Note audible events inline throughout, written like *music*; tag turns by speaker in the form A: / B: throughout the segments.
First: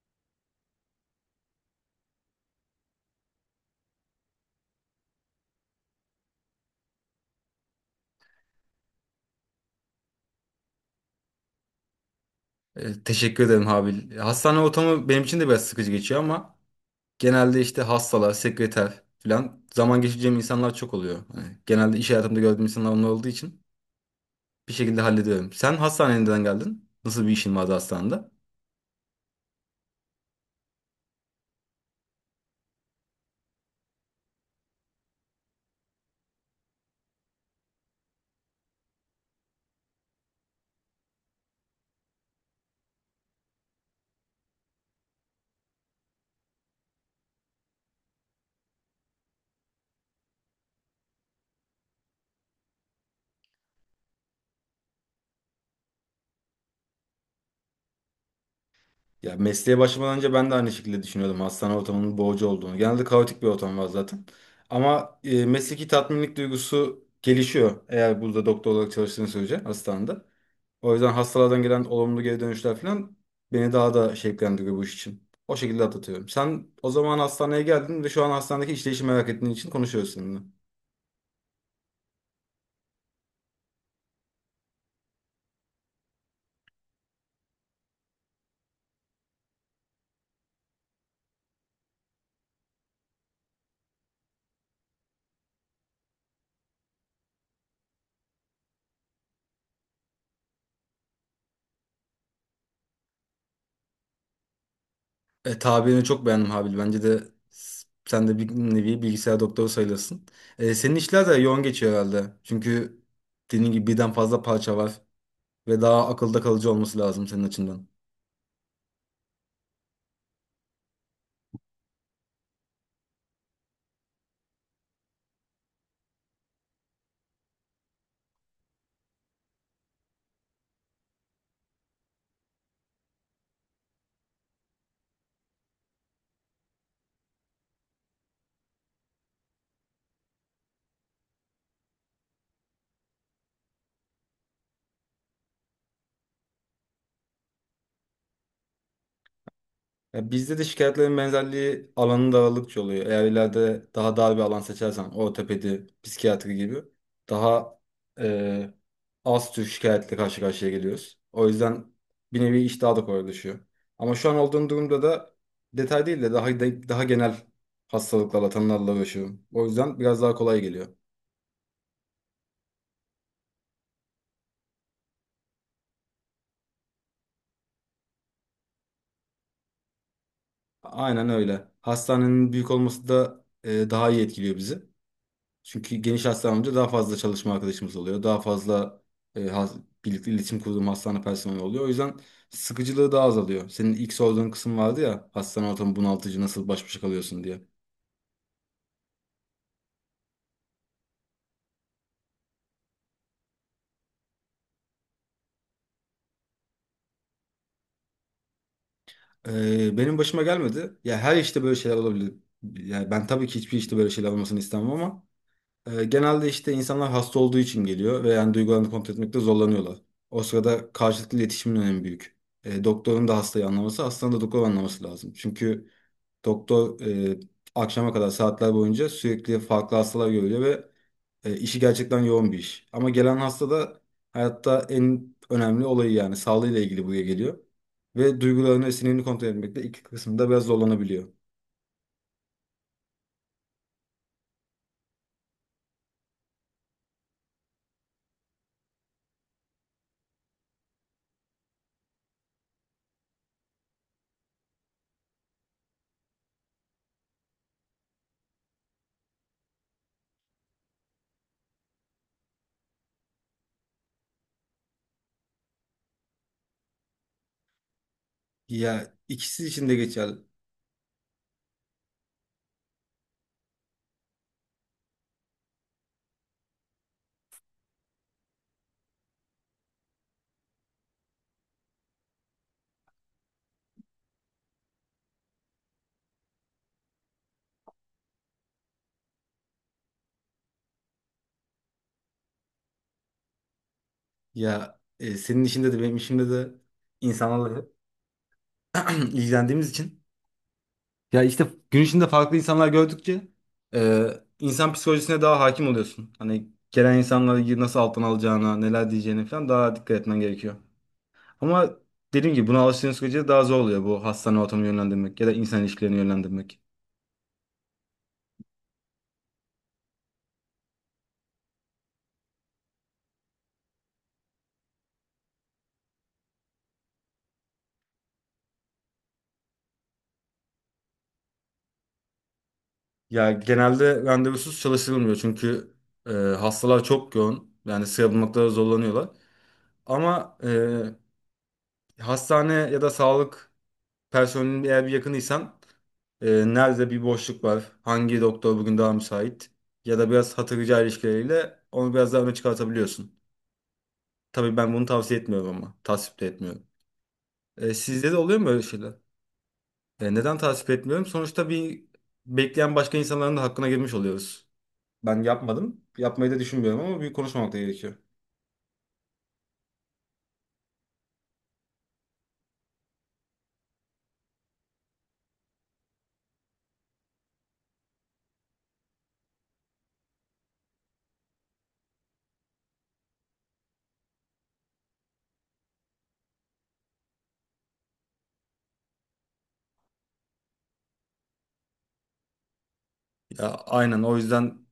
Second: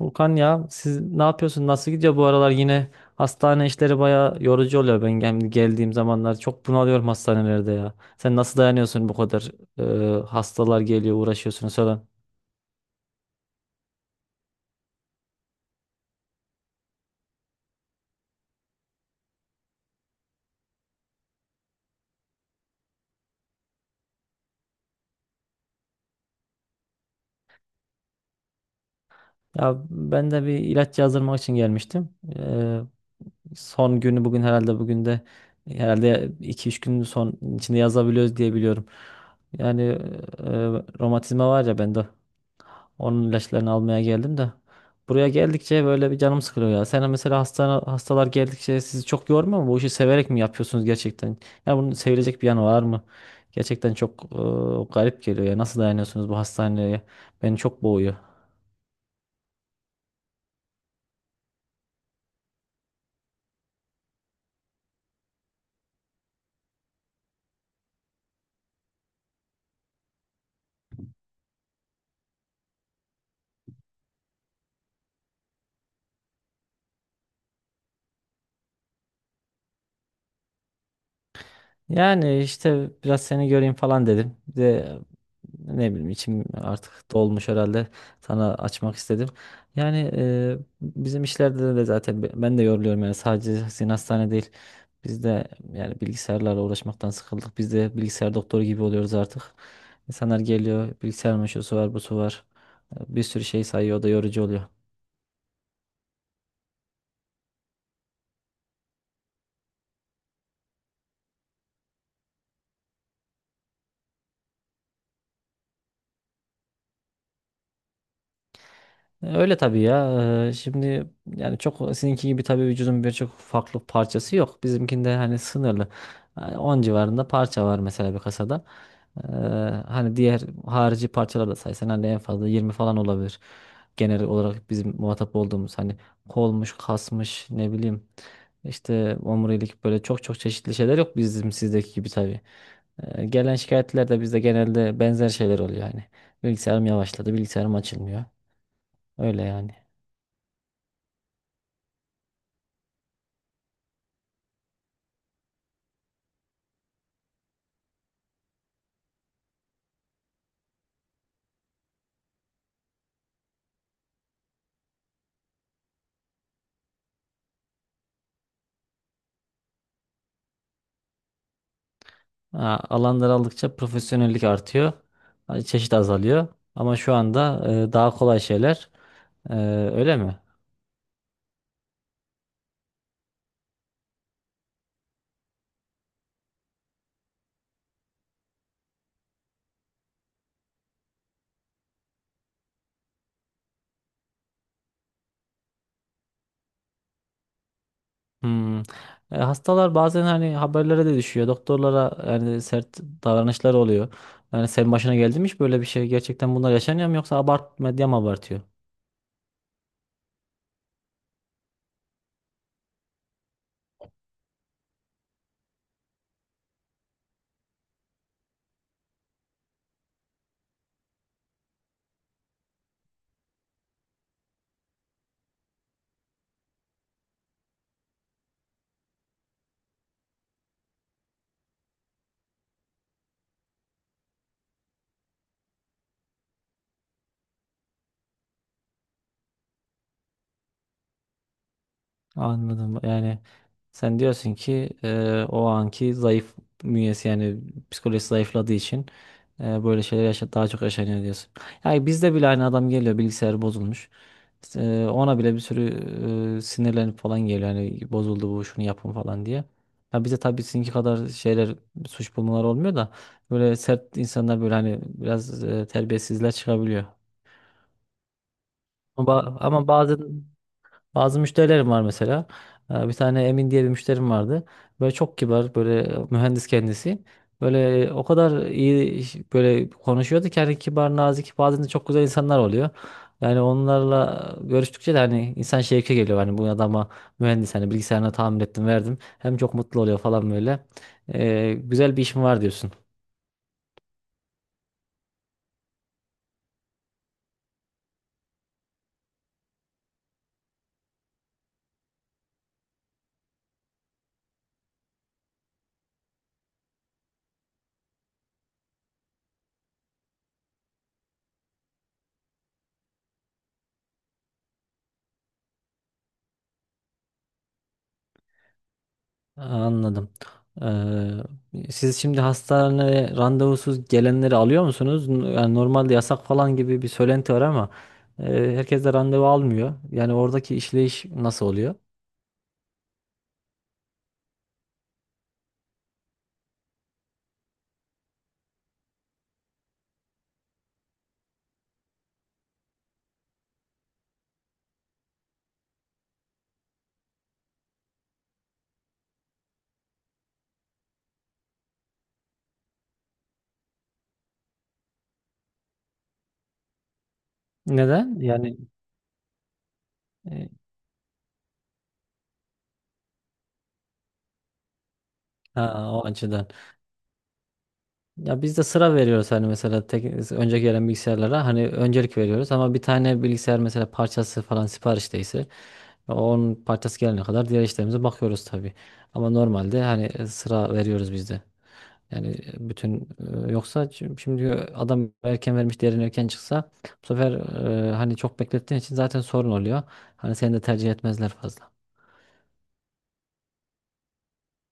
A: Volkan, ya siz ne yapıyorsun? Nasıl gidiyor bu aralar? Yine hastane işleri baya yorucu oluyor. Ben geldiğim zamanlar çok bunalıyorum hastanelerde ya. Sen nasıl dayanıyorsun bu kadar, hastalar geliyor, uğraşıyorsunuz falan.
B: Teşekkür ederim Habil. Hastane ortamı benim için de biraz sıkıcı geçiyor ama genelde işte hastalar, sekreter falan zaman geçireceğim insanlar çok oluyor. Hani genelde iş hayatımda gördüğüm insanlar onlar olduğu için bir şekilde hallediyorum. Sen hastaneye neden geldin? Nasıl bir işin vardı hastanede?
A: Ya ben de bir ilaç yazdırmak için gelmiştim. E, son günü bugün herhalde, bugün de herhalde 2-3 gün son içinde yazabiliyoruz diye biliyorum. Yani romatizma var ya bende. Onun ilaçlarını almaya geldim de. Buraya geldikçe böyle bir canım sıkılıyor ya. Sen mesela hastane, hastalar geldikçe sizi çok yormuyor mu? Bu işi severek mi yapıyorsunuz gerçekten? Ya bunun sevilecek bir yanı var mı? Gerçekten çok garip geliyor ya. Nasıl dayanıyorsunuz bu hastaneye? Beni çok boğuyor.
B: Ya mesleğe başlamadan önce ben de aynı şekilde düşünüyordum hastane ortamının boğucu olduğunu. Genelde kaotik bir ortam var zaten. Ama mesleki tatminlik duygusu gelişiyor eğer burada doktor olarak çalıştığın sürece hastanede. O yüzden hastalardan gelen olumlu geri dönüşler falan beni daha da şevklendiriyor bu iş için. O şekilde atlatıyorum. Sen o zaman hastaneye geldin ve şu an hastanedeki işleyişi merak ettiğin için konuşuyoruz seninle.
A: Yani işte biraz seni göreyim falan dedim. Bir de, ne bileyim, içim artık dolmuş herhalde, sana açmak istedim. Yani bizim işlerde de zaten ben de yoruluyorum, yani sadece sizin hastane değil. Biz de yani bilgisayarlarla uğraşmaktan sıkıldık. Biz de bilgisayar doktoru gibi oluyoruz artık. İnsanlar geliyor, bilgisayar meşrusu var, busu var. Bir sürü şey sayıyor, o da yorucu oluyor.
B: Tabirini çok beğendim Habil. Bence de sen de bir nevi bilgisayar doktoru sayılırsın. Senin işler de yoğun geçiyor herhalde. Çünkü dediğin gibi birden fazla parça var ve daha akılda kalıcı olması lazım senin açından.
A: Öyle tabii ya. Şimdi, yani çok sizinki gibi tabii vücudun birçok farklı parçası yok. Bizimkinde hani sınırlı. Yani 10 civarında parça var mesela bir kasada. Ee, hani diğer harici parçalar da saysan hani en fazla 20 falan olabilir. Genel olarak bizim muhatap olduğumuz hani kolmuş, kasmış, ne bileyim işte omurilik, böyle çok çok çeşitli şeyler yok bizim sizdeki gibi tabii. Gelen şikayetler de bizde genelde benzer şeyler oluyor yani. Bilgisayarım yavaşladı, bilgisayarım açılmıyor. Öyle yani.
B: Ya bizde de şikayetlerin benzerliği alanı daralıkça oluyor. Eğer ileride daha dar bir alan seçersen ortopedi, psikiyatri gibi daha e, az tür şikayetle karşı karşıya geliyoruz. O yüzden bir nevi iş daha da kolaylaşıyor. Ama şu an olduğum durumda da detay değil de daha genel hastalıklarla, tanılarla uğraşıyorum. O yüzden biraz daha kolay geliyor.
A: Ha, alan daraldıkça profesyonellik artıyor. Ha, çeşit azalıyor. Ama şu anda daha kolay şeyler. E, öyle mi?
B: Aynen öyle. Hastanenin büyük olması da daha iyi etkiliyor bizi. Çünkü geniş hastanemde daha fazla çalışma arkadaşımız oluyor. Daha fazla e, has- birlikte iletişim kurduğum hastane personeli oluyor. O yüzden sıkıcılığı daha azalıyor. Senin ilk sorduğun kısım vardı ya hastane ortamı bunaltıcı nasıl baş başa kalıyorsun diye.
A: Hmm. Hastalar bazen hani haberlere de düşüyor. Doktorlara yani sert davranışlar oluyor. Yani senin başına geldi mi hiç böyle bir şey? Gerçekten bunlar yaşanıyor mu, yoksa abart medya mı abartıyor?
B: Benim başıma gelmedi. Ya her işte böyle şeyler olabilir. Yani ben tabii ki hiçbir işte böyle şeyler olmasını istemem ama genelde işte insanlar hasta olduğu için geliyor ve yani duygularını kontrol etmekte zorlanıyorlar. O sırada karşılıklı iletişimin önemi büyük. Doktorun da hastayı anlaması, hastanın da doktoru anlaması lazım. Çünkü doktor e, akşama kadar saatler boyunca sürekli farklı hastalar görüyor ve işi gerçekten yoğun bir iş. Ama gelen hasta da hayatta en önemli olayı yani sağlığıyla ilgili buraya geliyor. Ve duygularını ve sinirini kontrol etmekte iki kısımda biraz zorlanabiliyor.
A: Anladım. Yani sen diyorsun ki o anki zayıf bünyesi, yani psikolojisi zayıfladığı için böyle şeyler yaşa daha çok yaşanıyor diyorsun. Yani bizde bile aynı adam geliyor, bilgisayar bozulmuş. İşte, ona bile bir sürü sinirlenip falan geliyor. Yani bozuldu bu, şunu yapın falan diye. Ya bize tabii sizinki kadar şeyler, suç bulmalar olmuyor da, böyle sert insanlar, böyle hani biraz terbiyesizler çıkabiliyor.
B: Ya
A: Ama, ba-
B: ikisi için
A: ama
B: de
A: bazen
B: geçer.
A: bazı müşterilerim var mesela. Bir tane Emin diye bir müşterim vardı. Böyle çok kibar, böyle mühendis kendisi. Böyle o kadar iyi böyle konuşuyordu ki, hani kibar, nazik, bazen de çok güzel insanlar oluyor. Yani onlarla görüştükçe de hani insan şevke geliyor. Hani bu adama mühendis, hani bilgisayarına tamir ettim, verdim. Hem çok mutlu oluyor falan böyle. Güzel bir işim var diyorsun.
B: Ya senin işinde de benim işimde de insanlarla *clears throat* ilgilendiğimiz için. Ya işte gün içinde farklı insanlar gördükçe e, insan psikolojisine daha hakim oluyorsun. Hani gelen insanları nasıl alttan alacağına, neler diyeceğine falan daha dikkat etmen gerekiyor. Ama dediğim gibi buna alıştığın sürece daha zor oluyor bu hastane ortamını yönlendirmek ya da insan ilişkilerini yönlendirmek.
A: Anladım. Siz şimdi hastaneye randevusuz gelenleri alıyor musunuz? Yani normalde yasak falan gibi bir söylenti var, ama e, herkes de randevu almıyor. Yani oradaki işleyiş nasıl oluyor?
B: Ya genelde randevusuz çalışılmıyor çünkü hastalar çok yoğun. Yani sıra bulmakta zorlanıyorlar. Ama hastane ya da sağlık personelin eğer bir yakınıysan, e, nerede bir boşluk var, hangi doktor bugün daha müsait ya da biraz hatır rica ilişkileriyle onu biraz daha öne çıkartabiliyorsun. Tabii ben bunu tavsiye etmiyorum ama tasvip de etmiyorum. Sizde de
A: Neden?
B: oluyor mu
A: Yani
B: böyle şeyler? Neden
A: e,
B: tasvip etmiyorum? Sonuçta bir bekleyen başka insanların da hakkına girmiş oluyoruz. Ben yapmadım.
A: ha, o
B: Yapmayı da
A: açıdan.
B: düşünmüyorum ama bir konuşmamak da gerekiyor.
A: Ya biz de sıra veriyoruz, hani mesela tek, önce gelen bilgisayarlara hani öncelik veriyoruz, ama bir tane bilgisayar mesela parçası falan siparişteyse onun parçası gelene kadar diğer işlerimize bakıyoruz tabii. Ama normalde hani sıra veriyoruz biz de. Yani bütün yoksa şimdi adam erken vermiş değerini, erken çıksa bu sefer hani çok beklettiğin için zaten sorun oluyor. Hani seni de tercih etmezler fazla.
B: Ya aynen o yüzden.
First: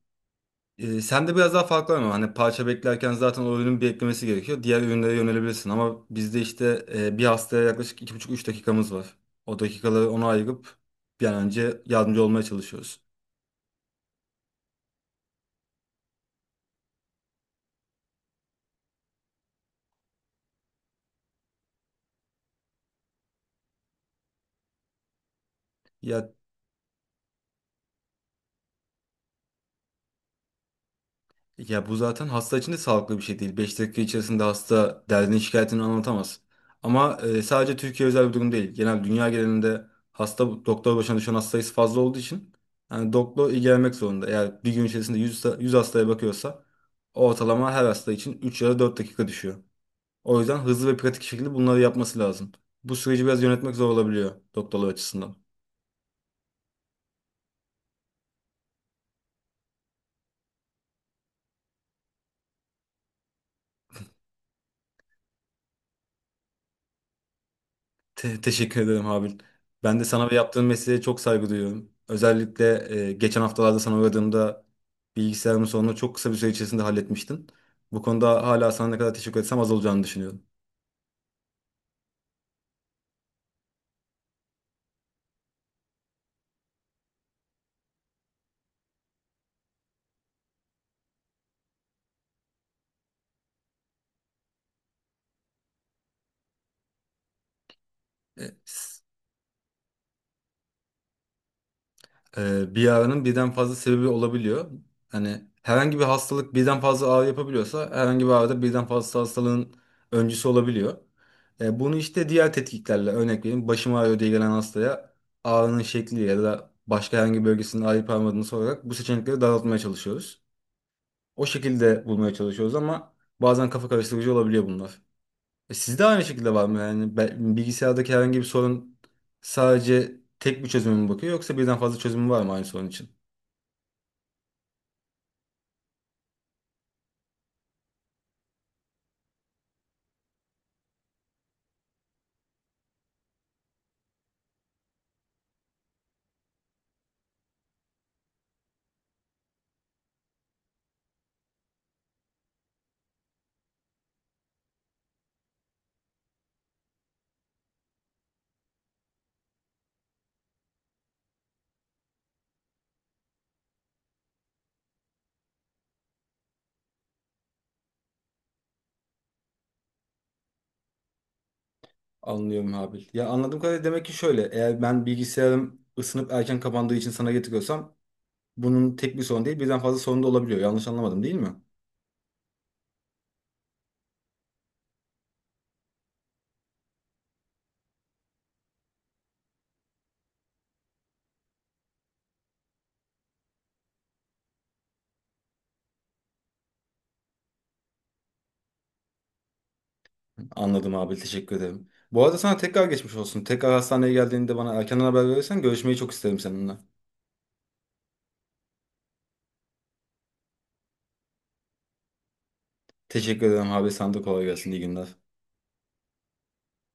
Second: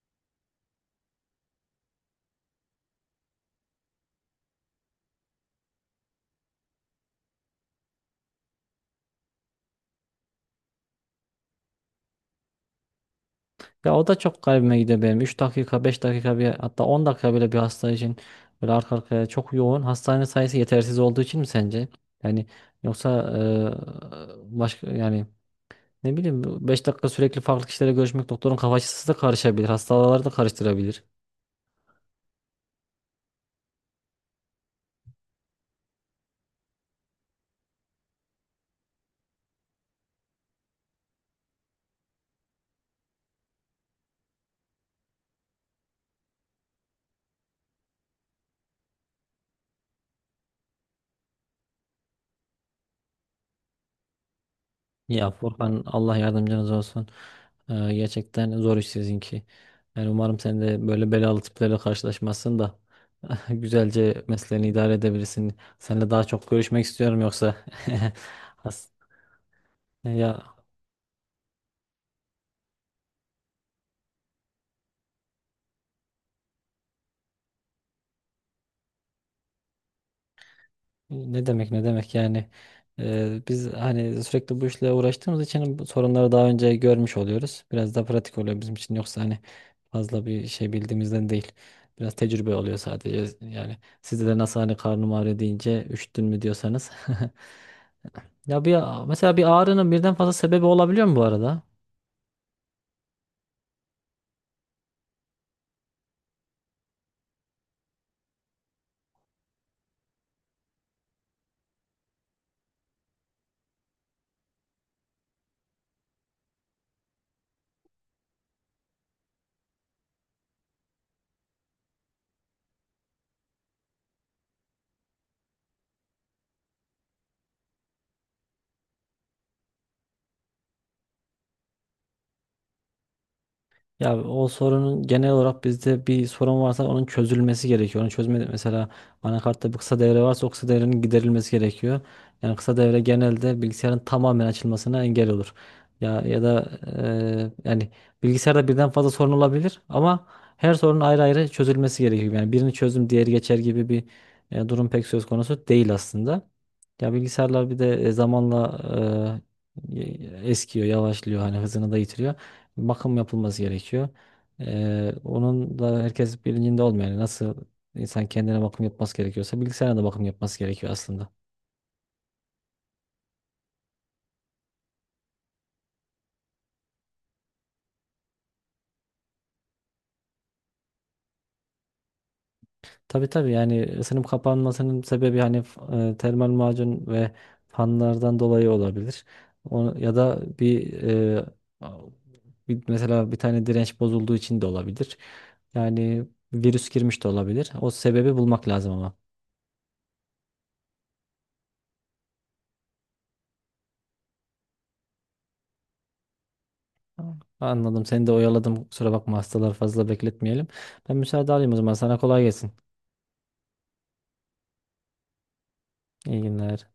B: Sen de biraz daha farklı ama hani parça beklerken zaten o ürünün bir eklemesi gerekiyor. Diğer ürünlere yönelebilirsin ama bizde işte bir hastaya yaklaşık 2,5-3 dakikamız var. O dakikaları ona ayırıp bir an önce yardımcı olmaya çalışıyoruz.
A: Ya o da çok garibime gidiyor benim. 3 dakika, 5 dakika, bir hatta 10 dakika bile bir hasta için böyle arka arkaya çok yoğun. Hastane sayısı yetersiz olduğu için mi sence? Yani yoksa başka, yani ne
B: Ya
A: bileyim, 5 dakika sürekli farklı kişilerle görüşmek, doktorun kafa açısı da karışabilir. Hastaları da karıştırabilir.
B: Ya bu zaten hasta için de sağlıklı bir şey değil. 5 dakika içerisinde hasta derdini şikayetini anlatamaz. Ama sadece Türkiye özel bir durum değil. Genel dünya genelinde hasta doktor başına düşen hasta sayısı fazla olduğu için yani doktor ilgilenmek zorunda. Eğer bir gün içerisinde 100 hastaya bakıyorsa ortalama her hasta için 3 ya da 4 dakika düşüyor. O yüzden hızlı ve pratik şekilde bunları yapması lazım. Bu süreci biraz yönetmek zor olabiliyor doktorlar
A: Ya
B: açısından.
A: Furkan, Allah yardımcınız olsun. Gerçekten zor iş sizinki. Yani umarım sen de böyle belalı tiplerle karşılaşmazsın da *laughs* güzelce mesleğini idare edebilirsin. Seninle daha çok görüşmek istiyorum yoksa.
B: Te-
A: *laughs*
B: teşekkür
A: Has-
B: ederim Habil. Ben de sana ve
A: Ya,
B: yaptığın mesleğe çok saygı duyuyorum. Özellikle geçen haftalarda sana uğradığımda bilgisayarımın sorununu çok kısa bir süre içerisinde halletmiştin. Bu konuda hala sana ne kadar teşekkür etsem az olacağını düşünüyorum.
A: ne demek ne demek yani. Biz hani sürekli bu işle uğraştığımız için bu sorunları daha önce görmüş oluyoruz. Biraz daha pratik oluyor bizim için, yoksa hani fazla bir şey bildiğimizden değil. Biraz tecrübe oluyor sadece, yani sizde de nasıl hani karnım ağrıyor deyince üşüttün mü diyorsanız. *laughs*
B: E,
A: Ya bir, mesela bir ağrının birden fazla sebebi olabiliyor mu bu arada?
B: Bir ağrının birden fazla sebebi olabiliyor. Hani herhangi bir hastalık birden fazla ağrı yapabiliyorsa herhangi bir ağrıda birden fazla hastalığın öncüsü olabiliyor. Bunu işte diğer tetkiklerle örnek vereyim. Başım ağrıyor diye gelen hastaya ağrının şekli ya da başka herhangi bir bölgesinin ağrıyıp ağrımadığını sorarak bu seçenekleri daraltmaya çalışıyoruz. O şekilde bulmaya çalışıyoruz ama bazen kafa karıştırıcı olabiliyor bunlar. Sizde aynı şekilde var mı? Yani bilgisayardaki herhangi bir sorun sadece tek bir çözüme mi bakıyor yoksa birden fazla çözümü var mı aynı sorun için?
A: Ya o sorunun, genel olarak bizde bir sorun varsa onun çözülmesi gerekiyor. Onu çözme mesela anakartta bir kısa devre varsa o kısa devrenin giderilmesi gerekiyor. Yani kısa devre genelde bilgisayarın tamamen açılmasına engel olur. Ya ya da yani bilgisayarda birden fazla sorun olabilir, ama her sorunun ayrı ayrı çözülmesi gerekiyor. Yani birini çözdüm diğeri geçer gibi bir durum pek söz konusu değil aslında. Ya bilgisayarlar bir de zamanla eskiyor, yavaşlıyor, hani hızını da yitiriyor, bakım yapılması gerekiyor. Onun da herkes bilincinde olmuyor. Yani nasıl insan kendine bakım yapması gerekiyorsa bilgisayara da bakım yapması gerekiyor aslında.
B: Anlıyorum Habil. Ya anladığım kadarıyla demek ki şöyle. Eğer ben bilgisayarım ısınıp erken kapandığı için sana getiriyorsam bunun tek bir sorun değil birden fazla sorun da olabiliyor. Yanlış anlamadım değil mi?
A: Tabii tabii, yani ısınım kapanmasının sebebi hani termal macun ve fanlardan dolayı olabilir. O, ya da bir, e, a- bir- mesela bir tane direnç bozulduğu için de olabilir. Yani virüs girmiş de olabilir. O sebebi bulmak lazım ama.
B: Anladım Habil. Teşekkür ederim. Bu arada sana tekrar geçmiş olsun. Tekrar hastaneye geldiğinde bana erkenden haber verirsen görüşmeyi çok isterim seninle.
A: Anladım. Seni de oyaladım, kusura bakma. Hastaları fazla bekletmeyelim. Ben müsaade alayım o zaman. Sana kolay gelsin.
B: Teşekkür ederim Habil. Sana da kolay gelsin. İyi günler.
A: İyi günler.